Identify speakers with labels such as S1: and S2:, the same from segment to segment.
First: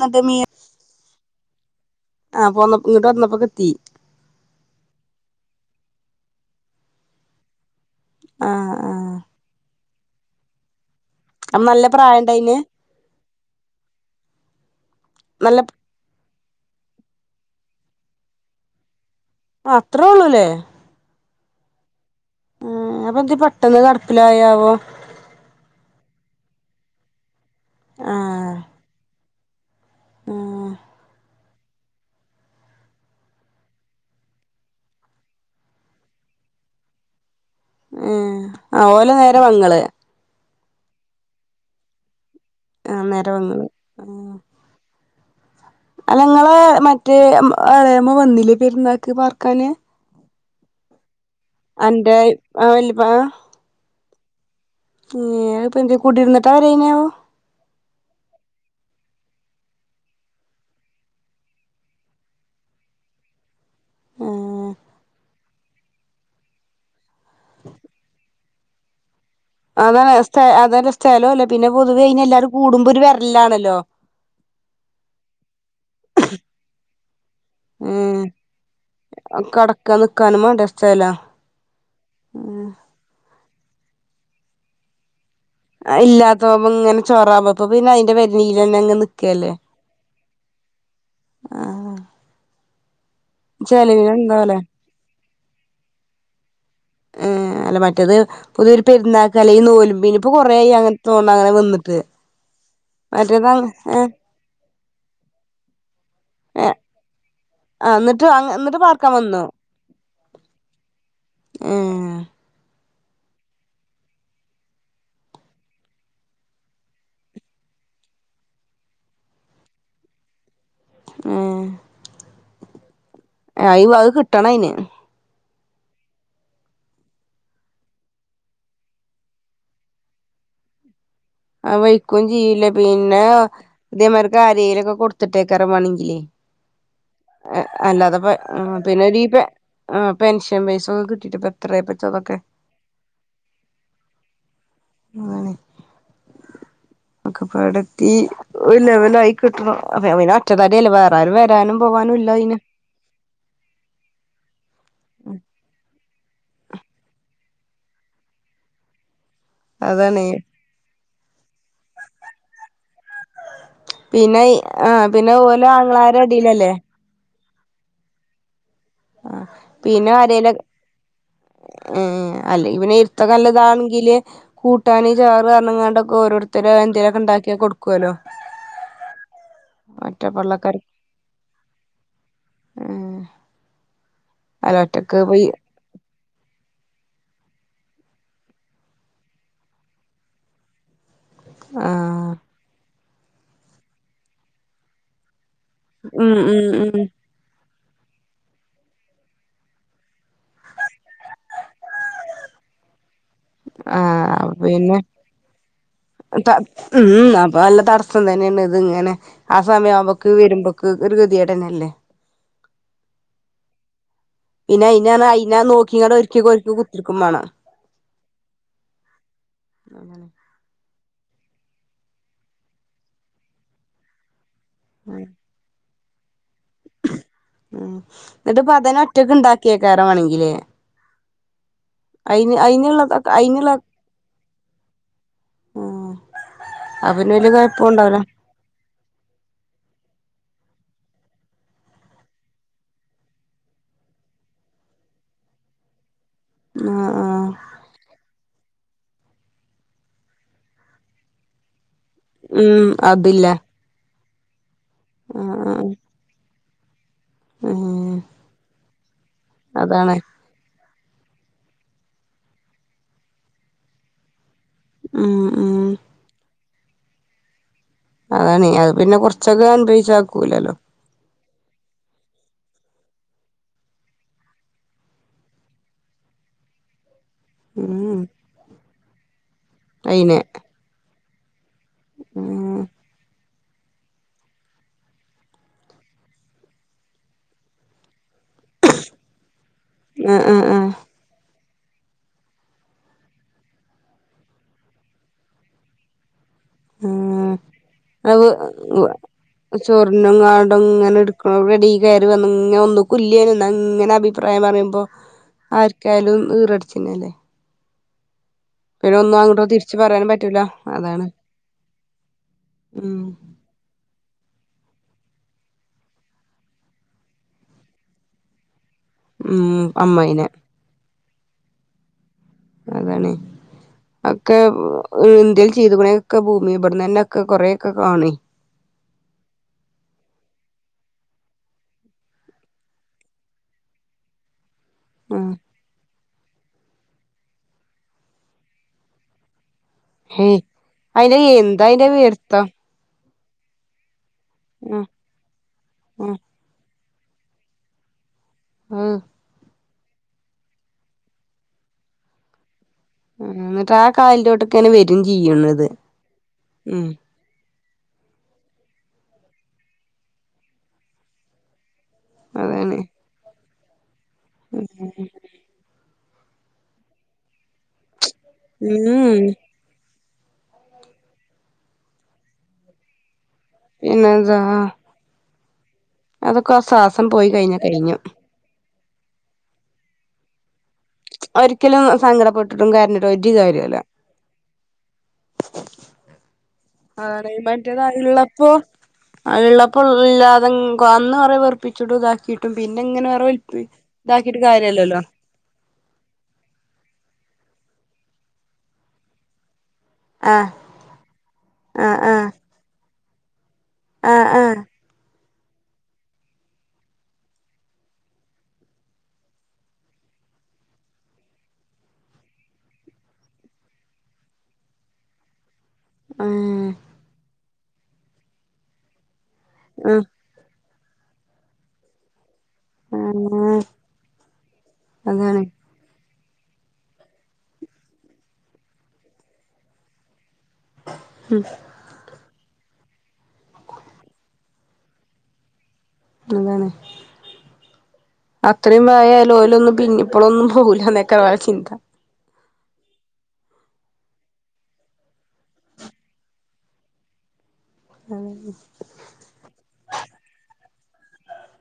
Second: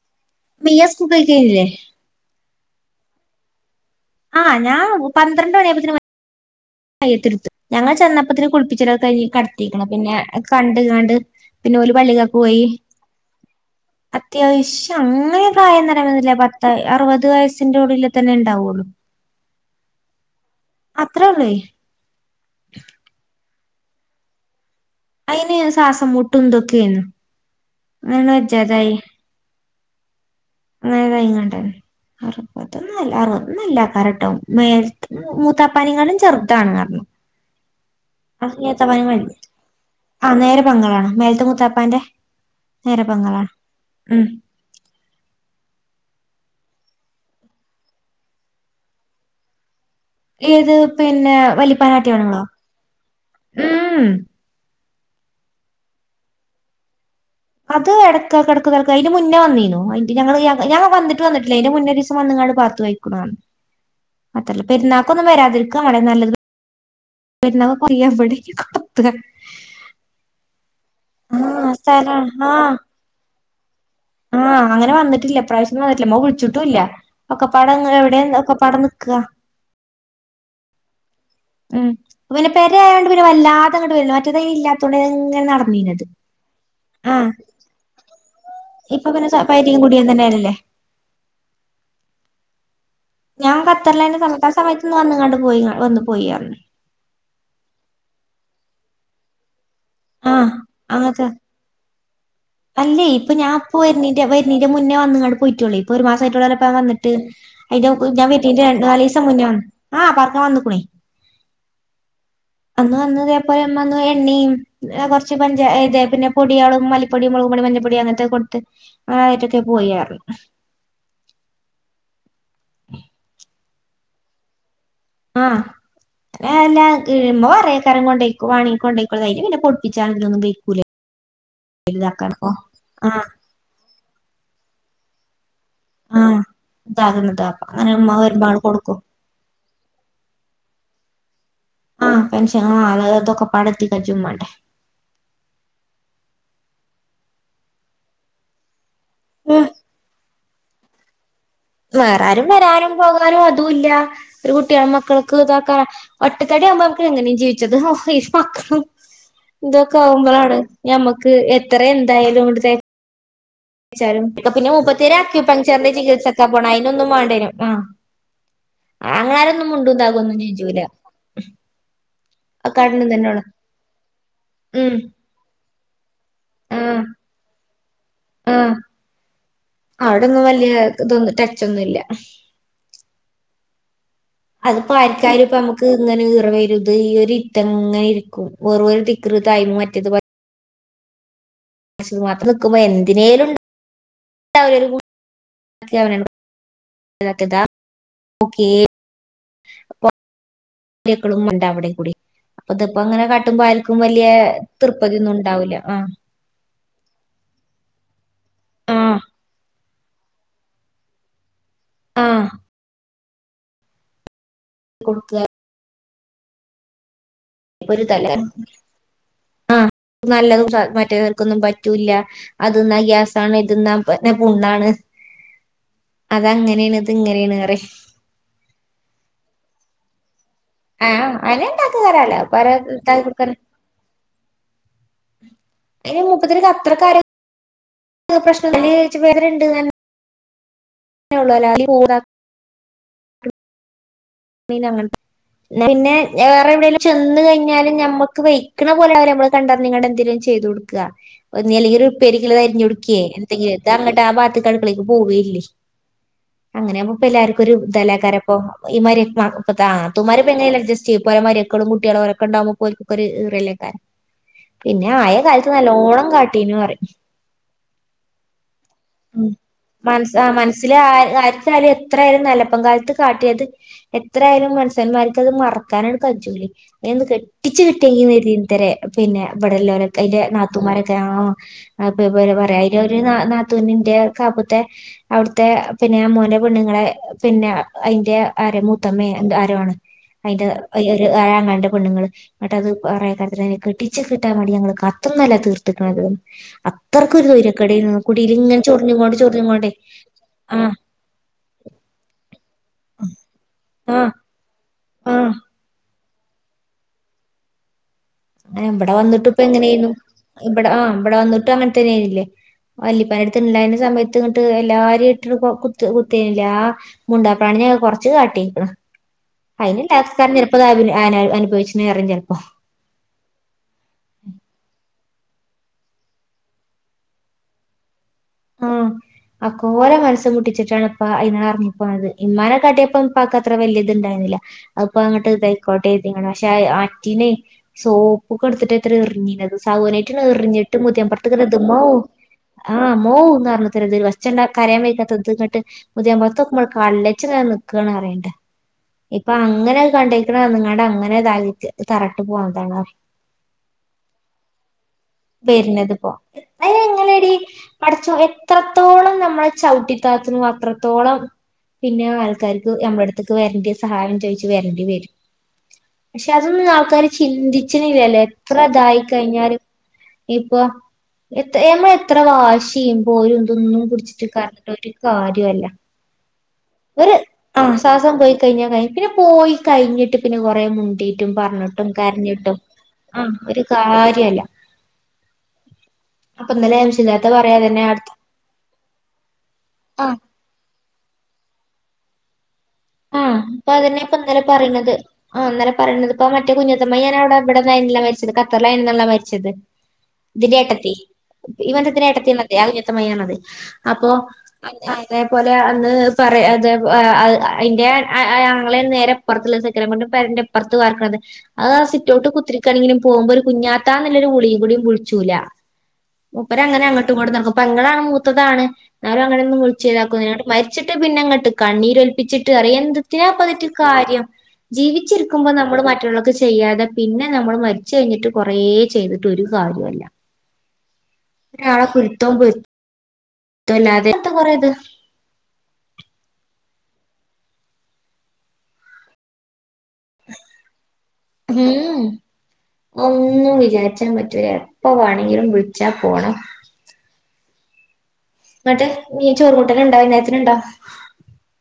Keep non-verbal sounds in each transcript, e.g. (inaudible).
S1: എന്നിട്ട് മീ
S2: മിയസ് കുൂഗൾ കഴില്ലേ
S1: ആ പോന്ന ഇങ്ങട്ട വന്നപ്പോക്കെത്തി
S2: ആഹ് ഞാൻ പന്ത്രണ്ട് മണിയുമ്പത്തിന് ആ എത്തിർത്ത ഞങ്ങള് ചെന്നപ്പത്തിന്
S1: ആ ആ
S2: കുളപ്പിച്ചൊക്കെ കയിഞ്ഞ് കടത്തി എന്നാ പിന്നെ കണ്ട് കണ്ട്
S1: അപ്പൊ
S2: പിന്നെ
S1: നല്ല
S2: ഓല് പള്ളികാക്ക്
S1: പ്രായണ്ടായിന്
S2: പോയി അത്യാവശ്യം അങ്ങനെ
S1: നല്ല
S2: കായംന്നറിന്നില്ല ത്ത് അറുപത് വയസ്സിന്റെ ഉള്ളില് തന്നെയിണ്ടാവുള്ളു
S1: ആഹ് അത്രോ ഒള്ളൂല്ലേ
S2: അത്രേയൊള്ളേ
S1: ആഹ് അപ്പൊ എന്താ പ പെട്ടെന്ന് കെടപ്പിലായാവോ
S2: അയിന് സാസം മുട്ടുംന്തൊക്കെയന്ന്
S1: ആ
S2: മന ജതായി
S1: ആ
S2: അറുപുതൊന്നല്ല അറുന്നൊല്ല കറക്റ്റ് മേൽത്ത് മൂത്താപ്പാനേം കാലും ചെറുതാണ്
S1: ആ ഓലെ
S2: (unintelligible)
S1: നേരെ വങ്ങള്
S2: (unintelligible) ആ നേര പങ്ങളാണ് മേൽത്ത മുത്താപ്പാന്റെ
S1: ആഹ് നേരെ പെങ്ങള് ഞങ്ങളെ മറ്റേ ആഹ് എളേമ്മ വന്നില്ലേ പെരുന്നാക്ക് പാർക്കാന്
S2: ഏത് പി പിന്നെ വല്ല്യ
S1: അന്റെ
S2: പാഗിയാണല്ലോ
S1: ആ
S2: ഉം
S1: ഞാ ഇപ്പ എന്തേ കൂടിരുന്നിട്ടാ വരേനെയാവോ
S2: അത് ഇടക്ക കിടക്ക കിടക്ക അതിന്റെ മുന്നേ വന്നീനു അയിന്റ് ഞങ്ങള് യാ ഞാൻ വന്നിട്ട്ന്നട്ടില്ല അതിന്റെ മുന്നേ ഒരു ദിവസം വന്നങ്ങാട് പാത്തു വഴിക്കണാണ്
S1: ഏ
S2: അത്രല്ല പെരുന്നാക്കൊന്നും വരാ അവിടെ നല്ലത് പെരുന്നാള് (unintelligible) കുത്ത്ക
S1: അതാണ് എസ്റ്റേ അത സ്ഥലമല്ലേ പിന്ന
S2: ആഹ്
S1: പൊതുവെ
S2: സ്ഥലാണ്
S1: അതിനെല്ലാരും
S2: ആഹ്
S1: കൂടുമ്പോ ഒരു വരലാ
S2: ആഹ് അങ്ങനെ വന്നിട്ടില്ല ഇപ്രാവശ്യ ഒന്നും വന്നിട്ടില്ല അമ്മ വിളിച്ചിട്ടുംല്ല ഒക്കെ പടം എവിടെ
S1: ഉം
S2: ഒക്കെ പടം നിക്കുക
S1: ചെല
S2: ഉം പിന്നെ പെര ആയോണ്ട് പിന്നെ വല്ലാ ഇപ്പൊ അങ്ങട് എഴുന്നേറ്റതേ ഇല്ലാത്തോണ്ട്
S1: ഇല്ലാത്തതാകുമ്പോ ഇങ്ങനെ ചോറാമ്പോപ്പ പിന്നെ അതിന്റെ പരിണീൽന്നെ തന്നെ അങ്ങ്
S2: ഇപ്പൊ പിന്നെ
S1: നിക്കല്ലേ
S2: പെരിം കുടിയും തന്നെയല്ലേ
S1: ആഹ
S2: ഞാൻ ഖത്തറിലായിരുന്ന സമയത്ത് ആ സമയത്ത് വന്ന് കണ്ട് പോയീന്ന്
S1: ഏഹ് അല്ല മറ്റേത്
S2: (unintelligible)
S1: പുതിയൊരു പെരുന്നാക്ക് അല്ലേ ഈ നൂല് പിന്നയിപ്പൊ കൊറ ആയി അങ്ങനെ
S2: അങ്ങനത്തെ
S1: തോന്ന അങ്ങനെ വന്നിട്ട്
S2: അല്ലേ ഇപ്പൊ
S1: മറ്റേത്
S2: ഞാൻ
S1: അങ്ങ് ഏഹ്
S2: (unintelligible) ന്റെ മുന്നേ വന്ന് നിങ്ങൾ പോയി യ്ക്കോളിൻ ഇപ്പൊ ഒരു മാസമായിട്ടോള്ളല്ലപ്പ
S1: ഏഹ്
S2: വന്നിട്ട് അതിന്റെ
S1: ആഹ് എന്നിട്ട്
S2: ഞാൻ
S1: അങ്ങ്
S2: വീട്ടീന്റെ
S1: എന്നിട്ട്
S2: രണ്ടു നാല്
S1: പാർക്കാൻ
S2: ദിവസം
S1: വന്നോ
S2: മുന്നേ വന്നു ആ പർക്കാൻ വന്നക്കണേ
S1: ഏഹ്
S2: അന്ന് വന്ന ഇതേപലെ വന്ന് എണ്ണയും കുറച്ച് പഞ്ച ഇത് പിന്നെ പൊടികളും മല പൊടി മുളകുംപൊടി മല്ലിപ്പൊടി അങ്ങനത്തെ കൊടുത്ത് അങ്ങനൊയിട്ടൊക്കെ പോയിരുന്നു
S1: ഉം
S2: (inaudible) (unintelligible)
S1: അയ്യോ അത് കിട്ടണം അയിന്ന്
S2: ആഹ എല്ല കഴുമ്പോ പറ കരം കൊണ്ടക്കും വാണി കൊണ്ടേക്കുള്ളത പിന്നെ പൊപ്പിച്ചാണലൊന്നും കഴിക്കൂലേ
S1: ആ വഴക്കയും ചെയ്തില്ല
S2: ആഹ്
S1: പിന്നെ അതേമാർക്ക് കര കൊടുത്തിട്ടേ
S2: ആഹ് ഇതാകുന്നത് അപ്പ അങ്ങനെ ഉമ്മ വരുമ്പോ ആള് കൊടുക്കും
S1: ല്ലാന്നെെ (unintelligible) ഉം കിട്ടിട്ട
S2: ആ പെൻഷനും അ അതൊക്കെ പടത്തി കച്ചമാട്ടെ
S1: ഒക്കെ പടത്തി (unintelligible) ആയി കിട്ടണം അവന (unintelligible) കടയിൽ വേറെയാരുവേ
S2: വേറെയാരും വരാനും പോകാനും അതും ഇല്ല ഒരു കുട്ടിയാകുമ്പോ കണക്കാതാക്കേ (unintelligible) ഒട്ടക്കട ആവുമ്പോ അവക്ക് എങ്ങനെയും ജീവിച്ചത് ഇരു മക്കളും ഇതൊക്കെ
S1: അതാണ്
S2: ഒുമ്പലാണ് ഞമ്മക്ക ക്ക് എത്ര എന്തായാലും ഒടുത്തേ പിന്നെ
S1: ആഹ്
S2: മുപ്പത്തേര്
S1: പിന്നെ ഓലെ
S2: ആക്വപ്ച്ചർ
S1: ആങ്ങളാരെ
S2: ചികിത്സക്ക് പോണേ
S1: അടിയിലല്ലേ
S2: അതിനൊന്നും പോകേണ്ടിവരും ആ
S1: ആഹ്
S2: അങ്ങനാരൊന്നും
S1: പിന്നെ
S2: മുണ്ടിലഒന്നും
S1: ആരേലും
S2: ജേജൂല
S1: അല്ല ഇവനെ എരുത്ത നല്ലതാണെങ്കില്
S2: ഉം
S1: കൂട്ടാന് ചാറ് ഇന്നെങ്ങാണ്ടോ ഓരോരുത്തരെ
S2: ആഹ്
S1: എന്തെങ്കിലൊക്കെ ഉണ്ടാക്കി കൊടുക്കുവല്ലോ
S2: ആഹ്
S1: മറ്റേ
S2: അവിടൊന്നും വല്യ
S1: പൊള്ളക്കർ
S2: ഇതൊന്നും ടച്ചൊന്നുല്ല
S1: ഉം
S2: അതിപ്പോ ആർക്കാരിയാലും ഇപ്പ നമുക്ക് ഇങ്ങനെ വയറ വരുത് ഈ ഒരു ഇറ്റംങ്ങനെ ഇരിക്കും വേറരു തിക്ൃ തായ്മ മറ്റിയത് (unintelligible)
S1: ആഹ്
S2: മാത്രം നിക്കുമ്പോ എ ഇതിനേലും (unintelligible) ണ്ട്ര
S1: ഉം ഉം ഉം
S2: ഓക്കേ അപ്പ (unintelligible) അവിടെ കൂടി അപ്പ ഇപ്പ അങ്ങനെ ഇപ്പ ആർക്കും വലിയ
S1: ആഹ് പിന്നെ
S2: തൃപതിയൊന്നും ഉണ്ടാവില്ല ആ
S1: ത ഉം അപ്പൊ നല്ല തടസ ഉം തന്നെയാണ് ഇത്
S2: ആ
S1: ഇങ്ങനെ ആ സമയാവുമ്പ വീരമ്പോക്ക് (unintelligible) ട്ടനല്ലേ
S2: ആ
S1: പിന്നെ ഇതിനേതാ
S2: കൊടുക്കുക
S1: ഇല്ലാന്ന് നോക്കിങ്ങടെ ക്ക്‌ കോഴിക്കും കുത്തിരിക്കും വേണം
S2: ഒരു തല ആ
S1: ഉം
S2: നല്ലതും (unintelligible) നക്കൊന്നും പറ്റൂല്ല അത് ന്നാ ഗ്യാസാണ് ഇത് ന്നാ പ പുണ്ണാണ് അതങ്ങനെയാണ് ഇത് ഇങ്ങനെയാണ്
S1: ഉ
S2: പറയും
S1: എന്നിട്ട പതന ഒറ്റക്ക ഇണ്ടാക്കിയ കയറ വാണെങ്കിലെ
S2: ആ അതിന് ഇണ്ടാക്കി തരാല്ലോ
S1: അയിനുള്ള
S2: (unintelligible)
S1: അയിനുള്ള ആഹ് അത് പിന്നെ വല്യ കൊഴപ്പുണ്ടാവൂല
S2: (unintelligible) പ്രശ്നത്തി പേരുണ്ട് അങ്ങനുള്ളല്ലേ അതില് (unintelligible) പിന്നെ അങ്ങനെ ത പിന്നെ വേറെ എവിടേലും
S1: ആഹ്
S2: ചെന്ന്
S1: ആഹ്
S2: കഴിഞ്ഞാലും ഞമ്മക്ക് പയി ക്കണ പോലെ അവരെ മ്മള് കണ്ട നിങ്ങട എന്തങ്കലും ചെയ്തു കൊടുക്കുക ഒന്നുല്ലെങ്കില്
S1: ഉം
S2: പെരിഞ്ഞില്തരിഞ്ഞുടുക്കയ്
S1: അതില്ല
S2: (unintelligible) ലാബാട്ട് കടുക്കളേക്ക് പോവയില്ലേ
S1: ആഹ് ആഹ്
S2: അങ്ങനെയാ ഇപ്പ എല്ലാർക്കും ഒരു
S1: ഉം
S2: ദലാക്കാരപ്പൊ ഈമാരെ ആ തു
S1: അതാണ്
S2: താത്തുമാരെ പ്പ എങ്ങനേലും അഡ്ജ ചേ പോലെ മരയക്കളും കുട്ടികളും ഒക്കെണ്ടാവുമ്പോ പോലക്കെ ഒരു റലേക്കാരൻ പിന്നെ ആയ
S1: ഉം
S2: കാലത്ത്
S1: ഉം
S2: നല്ലോണം കാട്ടി തിന് പറ
S1: അതണെ അ
S2: ഉം മൻസ് ആ മനസ്സില് ആര് ആരിച്ചാല് എത്രയായിരുന്നെലപ്പം കാലത്ത് കാട്ടിയത് എത്രയായാലും മനുസ്യന്മാർക്ക് അത് മറക്കാണപറ്റൂല്ലേ എന്ന് ഒട്ടിച്ച്
S1: ഉം
S2: വിട്ടേക്കുന്ന (unintelligible) പിന്നെ വെടലോര
S1: അയിനെ
S2: അയിന്റെ നാത്തുമാരൊ കേണോ അപ്പൊ ഇപോലെ പറയ്
S1: ആഹ്
S2: അയില് ഒരു നാ ന ത്തൂനിന്റെ കാപ്പുത്തെ അവിടുത്തെ പിന്നെ മോനെ പെണ്ണുങ്ങളെ പിന്നെ അയിന്റെ ആരെ മൂത്തമ്മേ എന്ത്‌ ആരാണ്
S1: ആഹ്
S2: അയിന്റെ
S1: ആഹ്
S2: (unintelligible) പെണ്ണുങ്ങള് അന്നിട്ട് അത് (unintelligible) കെട്ടിച്ച കെട്ടാൻ വേണ്ടി ഞങ്ങൾ കത്തൊന്നുംല്ല തീർത്തക്കണത് അത്രക്കൊരു സ്വയ്രിക്കേട്
S1: അവ് വ ചൊർണ്ങ്ങാടും
S2: ആഹ്
S1: ഇങ്ങനെടുക്കണോ റെഡി കേറി വന്ന് ഇങ്ങഒന്ന് കുല്യനൊന്നങ്ങനെ
S2: ആഹ്
S1: അഭിപ്രായം പറയും
S2: ആഹ്
S1: ആർക്കാലും ഈറടിച്ചിനില്ലേ
S2: എഹ് ഇവിടെ വന്നിട്ട് ഇപ്പ
S1: തിരിച്ച്
S2: എങ്ങനെയ്ന്നു
S1: പറയാനും പറ്റൂല
S2: ഇവിടെ ആഹ്
S1: അതാണ്
S2: ഇവിടെ വന്നിട്ടും അങ്ങൻതന്നെ ആയില്ലേ
S1: ഉം
S2: വല്ല്യുപ്പായ്ട്ത്ത് ഇണ്ടാര്ന്ന സമയത്ത് ത് ട്ട് എല്ലാര്ട്ട് കൊ കുത് കുത്തണില്ല്യേ ആഹ് മുണ്ടാപാണിനെ കൊറച്ച് കാട്ടിയേക്കണ്
S1: ഉം
S2: അയിന്
S1: അമ്മായിനെ
S2: (unintelligible) അന അനഭവിച്ച്നേറും ചെലപ്പോ
S1: അതാണ് ഒക്കെ ന്ത്യൽ ചെയ്തേക്കണെക്കെ ഭൂമി ഇബിടെന്നന്നെക്കെ കൊറേക്കെ കാണി
S2: ആഹ് അകോര മനസ്സം മുട്ടിച്ചിട്ടാണ് ഇപ്പ അതിനേറെപ്പായത് ഇമാനെക്കാട്ടിയപ്പ ഇപ്പാക്ക് അത്ര വലിയ ഇത്ണ്ടായിരുന്നില്ല അപ്പൊ അങ്ങോട്ട്
S1: ആഹ്
S2: തൈക്കോട്ടെ പക്ഷെ ആറ്റിനെ സോപ്പ്ക്കെ എടുത്തിട്ട് ഇത്ര എറങ്ങീത് ചൗവ്ന്നേറ്റ്
S1: ഹേയ്
S2: എറിഞ്ഞിട്ട്
S1: അയിന്റെ
S2: മുതിയംപുറത്തേക്ക് ദേ
S1: എന്താ
S2: ദിതുമ്മോ
S1: അയിന്റെ പിടുത്തം
S2: ആ ഓഹ് ന്നർനതരജേ ചെന്നാ കരയം വെയ്ക്കത്ത്ത് ന്നട്ട്
S1: ആഹ്
S2: മുദ്യം (unintelligible) കള്ളച്ച്നേ നിക്കാണ് അറിയണ്ടെ
S1: ആഹ്
S2: ഇപ്പ അങ്ങനെ കണ്ടേക്കണ നിങ്ങടെ അങ്ങനെതായിട്ട് തറട്ട് പോണതാണ്
S1: എന്നിട്ട് ആ കാലിലോട്ടൊക്കെയാണ് വരും ചെയ്യണത് ഉം
S2: പഠിച്ചു എത്രത്തോളം നമ്മൾ ചവിട്ടിതാത്തുന്നു അത്രത്തോളം പിന്നെ ആൾക്കാർക്ക്
S1: അതാണ്
S2: ഞമ്മടടുത്ത് വരണ്ടി സഹായം ചോയ്ച്ചു
S1: ഉം
S2: വരേണ്ടി വരും പക്ഷെ അതൊന്നും ആൾക്കാര് ചിന്തിച്ചണില്ലല്ലേ എത്രതായി
S1: ഉം
S2: കഴിഞ്ഞാലും ഇപ്പൊ എന്ന എ എത്ര വാശി ചെയ്യും പോയി (unintelligible) തിന്നും കുടിച്ചിട്ട്
S1: പിന്നെന്താ
S2: കരഞ്ഞിട്ടുംഒരു കാര്യം (unintelligible) അല്ല
S1: അതൊക്കെ ആ ശ്വാസം പോയി കയിഞ്ഞ കയിഞ്ഞു
S2: ശ്വാസം പോയി കഴിഞ്ഞാ കഴിയും പിന്നെ പോയി കയിഞ്ഞിട്ട് പിന്നെ കൊറേ മു മിണ്ടിട്ടും
S1: ഒരിക്കലും
S2: പറഞ്ഞിട്ടും കരഞ്ഞിട്ടും
S1: സങ്കടപ്പെട്ടിട്ടും കരഞ്ഞിട്ടും
S2: ആ ഒരു കാര്യല്ല അപ്പൊ ഇന്നലെ ആവശ്യല്ലാത്ത പറ
S1: മറ്റേത്ള്ളപ്പോ അയിള്പ്പോ
S2: ആ
S1: ഇല്ലാതെ അന്ന് കുറേ വെറുപ്പി പ്പിച്ചുടു ഇതാക്കി
S2: ആഹ് അപ്പൊ അതന്നെ ഇപ്പ ഇന്നലെ പറയണത്
S1: കാര്യല്ലല്ലോ
S2: ആ ഇന്നലെ പറയണത് ഇപ്പ മറ്റേ (unintelligible) രാവടെ അവിടന്നരിന്നില്ല മരിച്ചത് കത്തറിലാരുന്നല്ലോ മരിച്ചത്
S1: ആഹ്
S2: ദിനയാട്ടത്തി
S1: ആഹ്
S2: ഈബദ്ധത്തിന്
S1: ആഹ്
S2: ഏട്ടത്തി എന്നല്ലേ അ ഉത്തമയണത് അപ്പൊ
S1: ആഹ് ആഹ്
S2: (unintelligible) അതേപോലെ അന്ന് പറ അതേ ആഹ് അയിന്റെ ആങ്ങളെ അന്നേരം അപ്പൊറത്തുള്ള സെക്കനെ കൊണ്ട് പെരന്റെറെപ്പുറത്ത് വാർക്കണത് അത് ആ സിറ്റോട്ടിൽ കുത്തിരിക്കാണെങ്കിലും പോകുമ്പോ ഒരു കുഞ്ഞാത്താന്നുള്ളൊരു വിളിയും കൂടിയും വിളിച്ചൂല
S1: ഉം
S2: മൂപ്പരാങ്ങനെ അങ്ങട്ടും ഇങ്ങട്ടും നടക്കും പെങ്ങളാണ് മൂത്തതാണ് അവര് അങ്ങനെ ഒന്ന്
S1: ഉം
S2: വിളിച്ച്താക്കൂല എന്നിട്ട് മരി ച്ചിട്ട് പിന്നെങ്ങട്ട് കണ്ണീര് ഒലി പ്പിച്ചി ട്ട് അറിയാ എന്തത്തിനാ
S1: ഉം
S2: പ്പതിൻ്റെ കാര്യം
S1: അതാണ്
S2: ജീവിച്ചിരിക്കുമ്പോ നമ്മള് മറ്റു ചെയ്യാതെ പിന്നെ നമ്മള് മരിച്ച കഴിഞ്ഞിട്ട് കൊറേ ചെയ്തിട്ട് ഒരു കാര്യവൊല്ല അവര് ആളപ്പുഴ തൊമ്പ് (unintelligible) അതെന്താ കൊറയത്ത്
S1: അതാണ് അത്രയും വായ ലോലൊന്നും പിന്നെ ഇപ്പോഴൊന്നും പോവില്ലന്നക്കാ അവര ചിന്ത
S2: ഉം ഒന്നും വിചാരിച്ചാൻ പറ്റൂല എപ്പ വേണെങ്കിലും വിളിച്ചാ പോണം ന്നിട്ട് മിന് ചോറ് കൂട്ടനണ്ടോ വൈന്നെരത്തിനുണ്ടോ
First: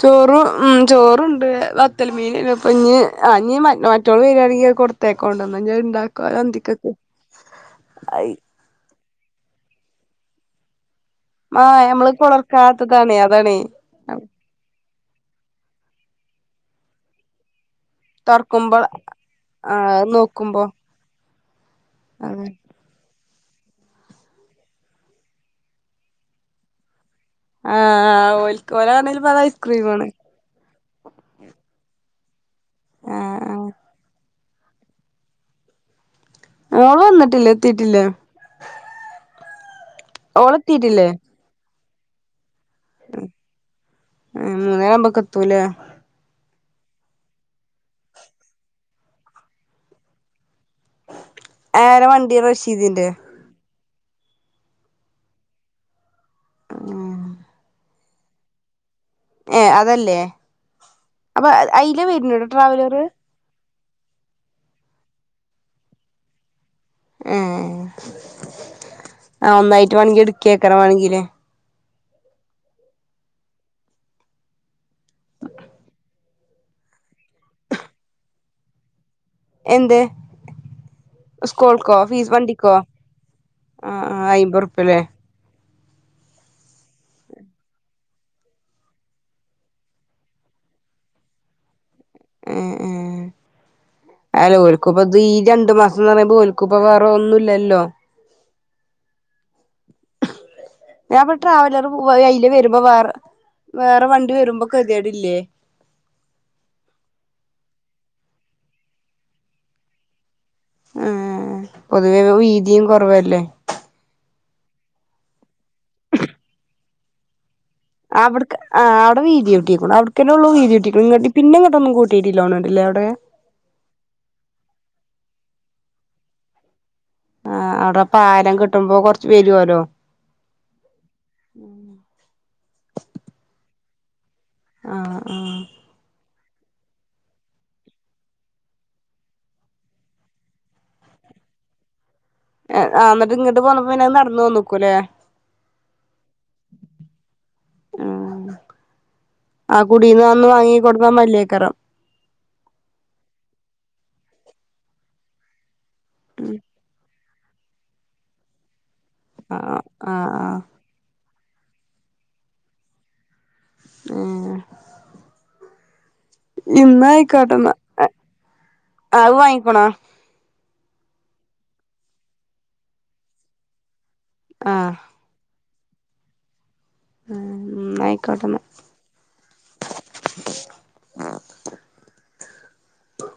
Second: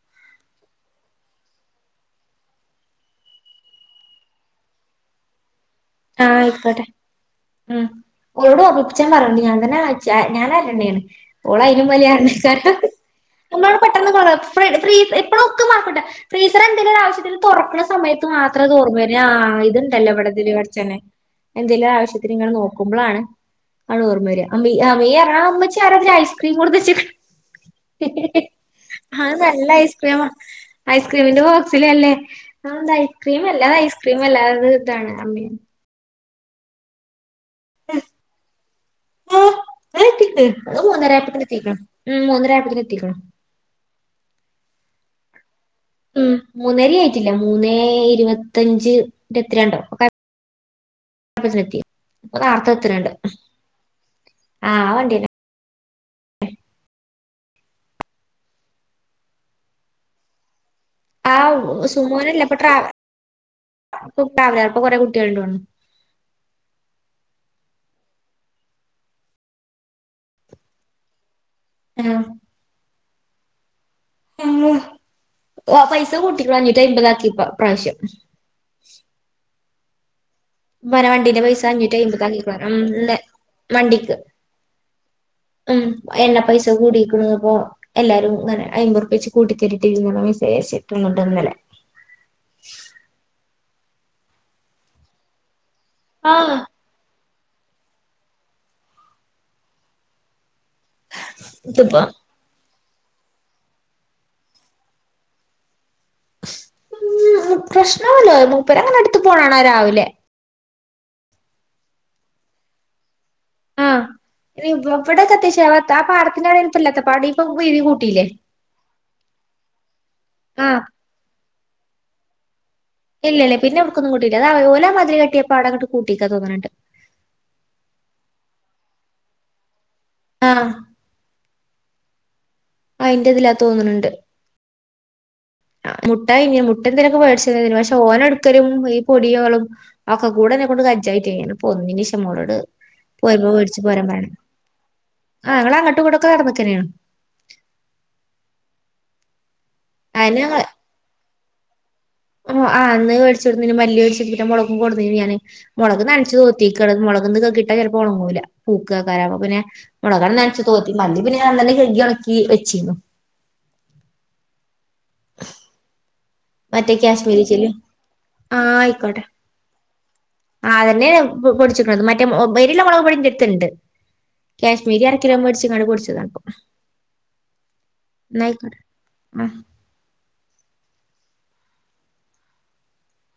S1: ചോറ് ഉം ചോറണ്ട് വത്തല് മീൻ ഇപ്പ ഇഞ്ഞ് ആഞ് മറ്റള് വരിയാണങ്കി കൊടുത്തേക്കോണ്ട ഞാൻ ഇണ്ടാക്കു
S2: ആഹ് ആയിക്കോട്ടെ
S1: അന്തിക്കൊക്കെ
S2: ഞാൻ പറയുണ്ട് (unintelligible) ഞാൻ തന്നെ (unintelligible) ആണ് ഓള
S1: ആ
S2: അതിനും
S1: നമ്മള്
S2: (unintelligible) ക്കാര
S1: കൊളർക്കാത്തതാണേ അതാണേ
S2: നമ്മളോട് പെട്ടെന്ന് ഫ്രീ എപ്പളും ഒക്കെ മാറകട്ടേ ഫ്രീസറെ എന്തേലും ഒരു ആവശ്യത്തിന് തൊറക്കണ സമയത്ത് മാത്രമേ അത്
S1: തൊറക്കുമ്പോ
S2: ഓർമ്മരു ആ ഇത് ഇണ്ടല്ലോ ഇവിട ഇതില് എന്തെങ്കിലും ആവശ്യത്തിന്
S1: അതെ
S2: നിങ്ങൾ നോക്കുമ്പോളാണ് ആണ് ഓർമ വരിക (unintelligible) അമ്മച്ചാരതി ഐസ്ക്രീം കൊടുത്ത് വച്ചേക്ക്
S1: ആ ഓൽക്ക് ഓലാണേല്
S2: ആഹ്
S1: ഇപ്പത്
S2: നല്ല
S1: ഐസ്ക്രീമാണ്
S2: ഐസ്ക്രീം ഐസ്ക്രീമിന്റെ ബോക്സില അല്ലേ അതെന്താ അത്
S1: ആ
S2: ഐസ്ക്രീം
S1: ആ
S2: അല്ല ഐസ്ക്രീമല്ല അത് താണ് അമ്മ
S1: മോള് വന്നിട്ടില്ലേ എത്തിയിട്ടില്ല
S2: മൂന്നര ആയപ്പോൾ എത്തിക്കണ് ഉം മൂന്നര
S1: ഉ മൂന്ന നേരം ആമ്പ എത്തൂലേ
S2: ഉം മൂന്നര ആയിട്ടില്ല മൂന്നേ ഇരുപത്തഞ്ച് ഇരുപത്തിരണ്ടോ ഒക്കെ ത്തി
S1: ആരെ
S2: ഇപ്പൊ
S1: വണ്ടി
S2: നേരത്തെ
S1: റഷീദിന്റെ
S2: എത്തലുണ്ട് ആഹ് വണ്ടിയന്നെ
S1: ആഹ് ഏ അതല്ലേ
S2: ആ
S1: അപ്പൊ അയില
S2: സുമോനല്ല
S1: വെരുന്നണ്ടോ
S2: ഇപ്പൊ ട്രാവ
S1: ട്രാവലറ്
S2: ട്രാവലർ കുറെ കുട്ടികൾ ഉണ്ട് തോന്നുന്നു
S1: ആ ഒന്നായിട്ട് വേണെങ്കി എടുക്കിയക്കണ വേണെങ്കല്ലേ
S2: മ് ആഹ് ആ പൈസ കൂട്ടിന് അഞ്ഞുറ്റി അമ്പത് ആക്കി ഇപ്രാവശ്യം
S1: എന്തെ
S2: വര വണ്ടീന്റെ പൈസ അഞ്ഞൂറ്റൈമ്പതാ കഴിയുമ്പോ
S1: വണ്ടിക്കോ
S2: താക്കണംന്ന
S1: ആ
S2: വണ്ടിക്ക്
S1: ആ അയ്മ്പറുപ്പ്യല്ലേ
S2: ഉം എണ്ണ പൈസ കൂടീക്ക്ണ് അപ്പോ എല്ലാരും അങ്ങനെ അയ്മ്പത്റുപെച്ച് കൂട്ടി തരിട്ടിന്ന് മെസ്സേജ് അയച്ചിട്ടുണ്ട് ഇന്നലെ
S1: അലരുക്കും ഇപ്പത് ഈ രണ്ടു മാസം
S2: ആഹ്
S1: പറുമ്പോക്ക ഇപ്പ വേറെ ഒന്നുമില്ല ലല്ലോ ഞാൻ അപ്പൊ ട്രാവലർ
S2: ഇതിപ്പോ
S1: അയിയില് വരുമ്പോ വേറെ വേറെ വണ്ടി വരുമ്പോ കതിയടല്ലേ
S2: ഉ പ്രശ്നവല്ലോ മൂപ്പര് അങ്ങനെ അടുത്ത് പോണാണോ രാവിലെ
S1: ആ പൊതുവേ വീതിയും കുറവല്ലേ
S2: ആഹ് ഇവിടെക്കത്യാശ ആ പാടത്തിന്റെനല്ലാത്ത പാടി ഇപ്പ
S1: അവിട്ക് ആ അവിടെ വീതിയ (unintelligible) (unintelligible) പിന്നെങ്ങട്ടൊന്നും കൂട്ട് രീതിലോണ്
S2: ഇല്ല ഇല്ല പിന്നെവിട്ക്കൊന്നും കൂട്ടില്ല അത ഓലതിരി കട്ടിയ പാടെങ്ങട്ട് കൂട്ടിക്കാ തോന്ന്ണ് ണ്ട്
S1: ആ അടെ പാലം കെട്ടുമ്പോ കൊറച്ച് വരുവല്ലോ
S2: ആ
S1: ഉം
S2: ആ അയ്ന്റെത് ലാ തോന്ന്ണ് ണ്ട്
S1: ആ ആ
S2: (unintelligible) മുട്ട ഇങ്ങനെ മുട്ട എന്തെലൊക്കെ പേടിച്ച പക്ഷെ ഓനടുക്കരും ഈ പൊടികളും ഒക്കെ കൂടെട എന്നെ കൊണ്ട് ക്ജായിട്ട് ഇ പൊന്നി മോളോട്
S1: ആ എന്നിട്ട്
S2: പോര്മ്പം
S1: ഇങ്ങട്ട്
S2: വേട്ച്ച്
S1: പോന്നപ്പോ പിന്നെ
S2: പോരാൻ
S1: അത്
S2: പറയാനാ
S1: നടന്നു വന്നക്കൂല്ലേ
S2: ആ ഞങ്ങഅങ്ങട്ടുംങ്ങട്ടൊക്കെ നടന്നക്കന്നെയാണ്
S1: ആ കുടീന്ന് അന്ന് വാങ്ങി കൊട്ന്ന മലെ ക്കറം
S2: ഓ ആ അന്ന് മേടിച്ച് ച്ചൊട്ന്നൊര് മല്ലി കുയിച്ചിട്ട് ന്നെ മൊളകും കൊട്ന്നിന് ഞാന് മൊളക് നനച്ച് തോത്തിക്കാണ് മൊള ന്ന് കെകിട്ട ചെലപ്പ ഒണങ്ങൂല ക്കാകാര
S1: ആ
S2: പിന്നെ
S1: ആ
S2: മൊളകാണ്ട്
S1: ആ
S2: നനച്ച് തോത്തി മതി പിന്നെ ഞാൻ തന്നെ കെകി ഒണ്ക്കി വെച്ചീന്നു
S1: ഏ
S2: ഉ
S1: ഇന്ന ആയിക്കോട്ടന്നാ അ അത് വാങ്ങിക്ക്ണോ
S2: ആ തന്നെ പൊടിച്ചിക്ക്ണത് മറ്റേ എരില്ലെ മുളക് പൊടിന്റെട്ത്ത്ണ്ട്
S1: ആ
S2: കാശ്മീരി അരക്കിലോം വേട്ച് ങ്ങാണ്ട് പൊടിച്ചതാണ്പ്പം
S1: ന്നായിക്കോട്ടെന്നാ
S2: ന്നയ്ക്കോട്ടെ ആ
S1: (unintelligible) ത